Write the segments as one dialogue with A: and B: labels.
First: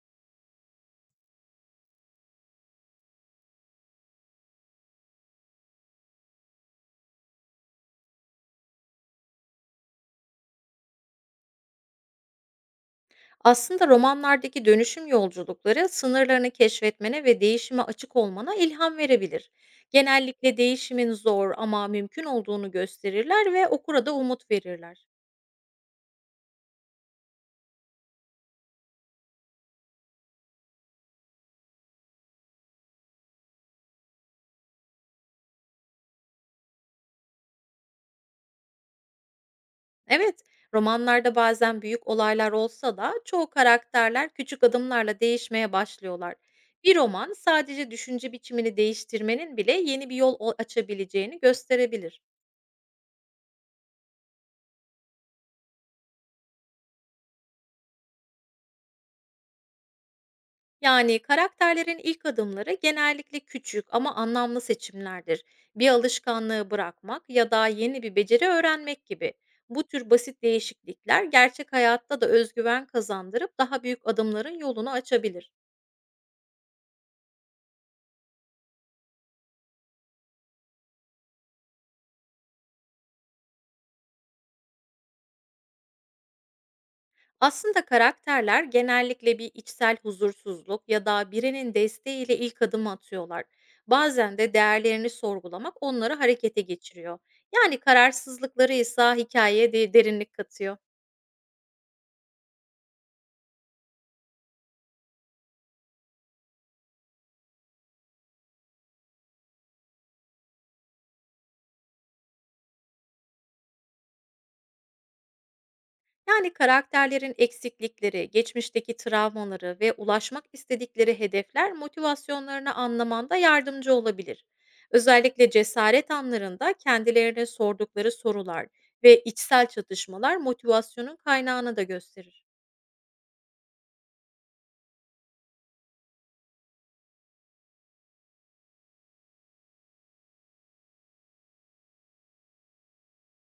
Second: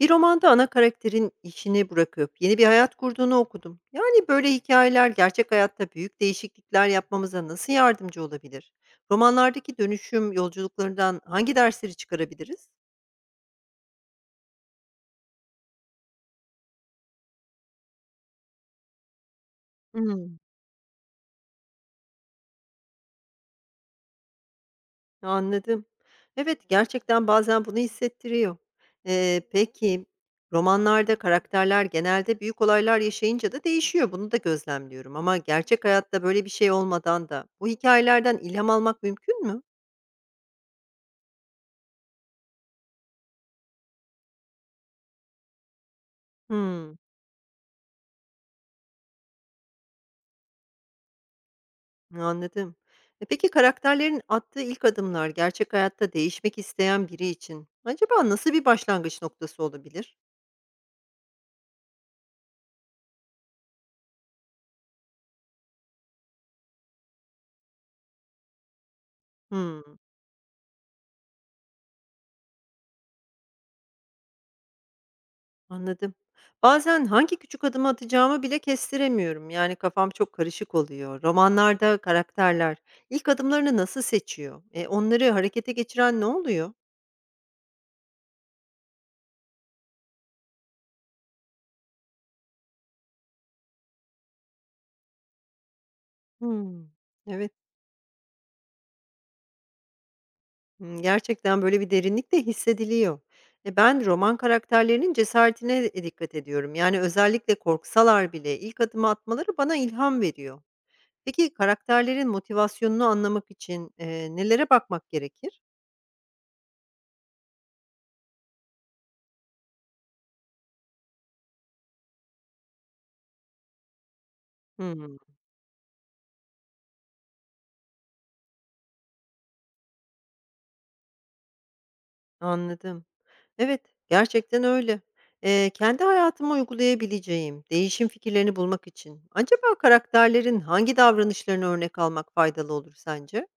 A: Bir romanda ana karakterin işini bırakıp yeni bir hayat kurduğunu okudum. Yani böyle hikayeler gerçek hayatta büyük değişiklikler yapmamıza nasıl yardımcı olabilir? Romanlardaki dönüşüm yolculuklarından hangi dersleri çıkarabiliriz?
B: Aslında romanlardaki dönüşüm yolculukları sınırlarını keşfetmene ve değişime açık olmana ilham verebilir.
A: Hımm,
B: Genellikle değişimin zor ama mümkün olduğunu gösterirler ve okura da umut verirler.
A: anladım. Evet, gerçekten bazen bunu hissettiriyor. Peki romanlarda karakterler genelde büyük olaylar yaşayınca da değişiyor, bunu da gözlemliyorum ama gerçek hayatta böyle bir şey olmadan da bu hikayelerden ilham almak mümkün mü?
B: Evet, romanlarda bazen büyük olaylar olsa da çoğu karakterler küçük adımlarla değişmeye başlıyorlar. Bir
A: Hımm.
B: roman sadece düşünce biçimini değiştirmenin bile yeni bir açabileceğini gösterebilir.
A: Anladım. E, peki karakterlerin attığı ilk adımlar gerçek hayatta değişmek isteyen biri için acaba nasıl bir başlangıç noktası olabilir?
B: Yani karakterlerin ilk adımları genellikle küçük ama anlamlı seçimlerdir. Bir alışkanlığı bırakmak ya da yeni bir beceri öğrenmek gibi. Bu
A: Hımm,
B: tür basit değişiklikler gerçek hayatta da özgüven kazandırıp daha büyük adımların yolunu açabilir.
A: anladım. Bazen hangi küçük adımı atacağımı bile kestiremiyorum. Yani kafam çok karışık oluyor. Romanlarda karakterler ilk adımlarını nasıl seçiyor? E, onları harekete geçiren ne oluyor?
B: Aslında karakterler genellikle bir içsel huzursuzluk ya da birinin desteğiyle ilk adım atıyorlar. Bazen de değerlerini sorgulamak onları harekete
A: Hımm,
B: geçiriyor.
A: evet.
B: Yani kararsızlıkları ise hikayeye de derinlik katıyor.
A: Hımm, gerçekten böyle bir derinlik de hissediliyor. E, ben roman karakterlerinin cesaretine dikkat ediyorum. Yani özellikle korksalar bile ilk adımı atmaları bana ilham veriyor. Peki karakterlerin motivasyonunu anlamak için, nelere bakmak gerekir?
B: Yani karakterlerin eksiklikleri, geçmişteki travmaları ve ulaşmak istedikleri hedefler motivasyonlarını anlamanda yardımcı olabilir.
A: Hımm,
B: Özellikle cesaret anlarında kendilerine sordukları sorular ve içsel çatışmalar motivasyonun kaynağını da gösterir.
A: anladım. Evet, gerçekten öyle. Kendi hayatıma uygulayabileceğim değişim fikirlerini bulmak için acaba karakterlerin hangi davranışlarını örnek almak faydalı olur sence?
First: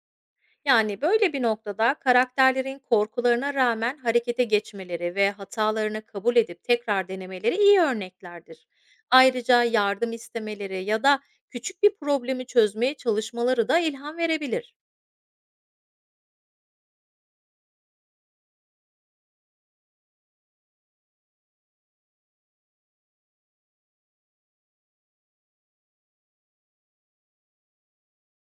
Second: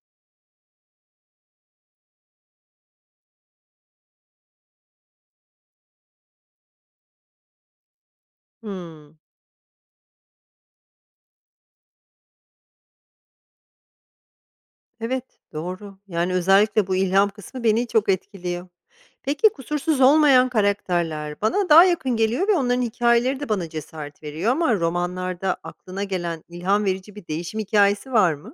B: Yani böyle bir noktada karakterlerin korkularına rağmen harekete geçmeleri ve hatalarını kabul edip tekrar denemeleri iyi örneklerdir.
A: Hımm.
B: Ayrıca yardım istemeleri ya da küçük bir problemi çözmeye çalışmaları da ilham verebilir.
A: Evet, doğru. Yani, özellikle bu ilham kısmı beni çok etkiliyor. Peki, kusursuz olmayan karakterler bana daha yakın geliyor ve onların hikayeleri de bana cesaret veriyor ama romanlarda aklına gelen ilham verici bir değişim hikayesi var mı?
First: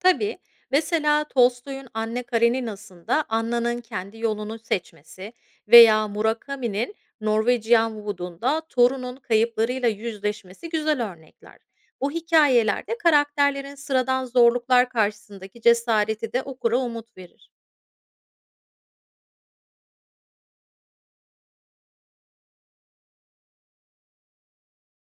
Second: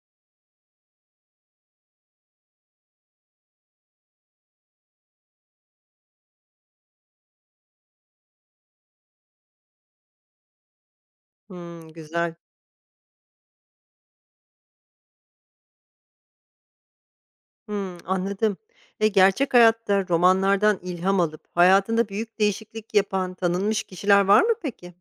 B: Tabii. Mesela Tolstoy'un Anne Karenina'sında Anna'nın kendi yolunu seçmesi veya Murakami'nin Norwegian Wood'unda torunun kayıplarıyla yüzleşmesi güzel örnekler.
A: Hımm,
B: Bu
A: güzel.
B: hikayelerde karakterlerin sıradan zorluklar karşısındaki cesareti de okura umut verir.
A: Hımm, anladım. E, gerçek hayatta romanlardan ilham alıp hayatında büyük değişiklik yapan tanınmış kişiler var mı peki?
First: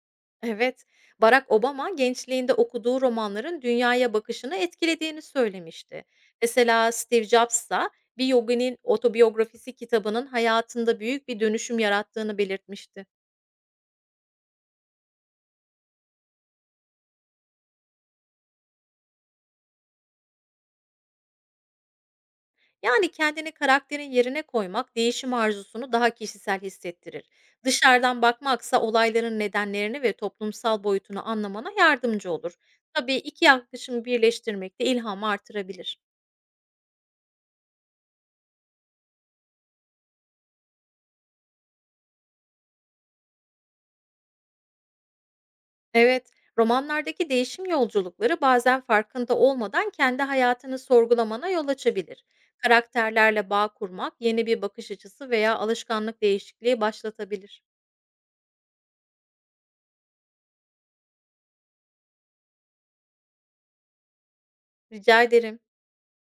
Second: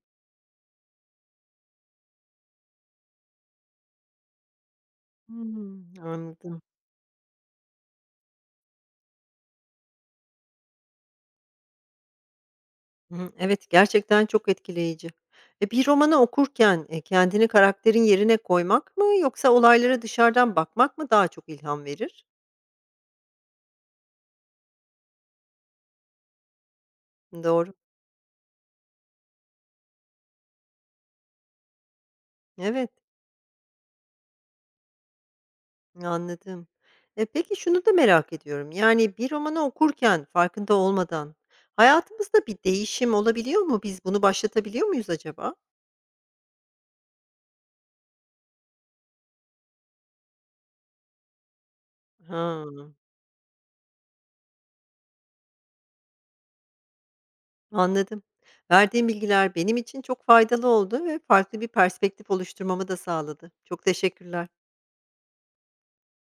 B: Evet, Barack Obama gençliğinde okuduğu romanların dünyaya bakışını etkilediğini
A: Hımm,
B: söylemişti.
A: anladım.
B: Mesela Steve Jobs'a bir yoginin otobiyografisi kitabının hayatında büyük bir dönüşüm yarattığını belirtmişti.
A: Hı hı. Evet, gerçekten çok etkileyici. E, bir romanı okurken, kendini karakterin yerine koymak mı yoksa olaylara dışarıdan bakmak mı daha çok ilham verir?
B: Yani kendini karakterin yerine koymak değişim arzusunu daha kişisel hissettirir.
A: Doğru.
B: Dışarıdan bakmaksa olayların nedenlerini ve toplumsal boyutunu anlamana yardımcı olur.
A: Evet,
B: Tabii iki yaklaşımı birleştirmek de ilhamı artırabilir.
A: anladım. E, peki şunu da merak ediyorum. Yani bir romanı okurken farkında olmadan hayatımızda bir değişim olabiliyor mu? Biz bunu başlatabiliyor muyuz acaba?
B: Evet, romanlardaki değişim yolculukları bazen farkında olmadan kendi hayatını sorgulamana yol açabilir.
A: Ha,
B: Karakterlerle bağ kurmak, yeni bir bakış açısı veya alışkanlık değişikliği başlatabilir.
A: anladım. Verdiğim bilgiler benim için çok faydalı oldu ve farklı bir perspektif oluşturmamı da sağladı. Çok teşekkürler.
B: Rica ederim.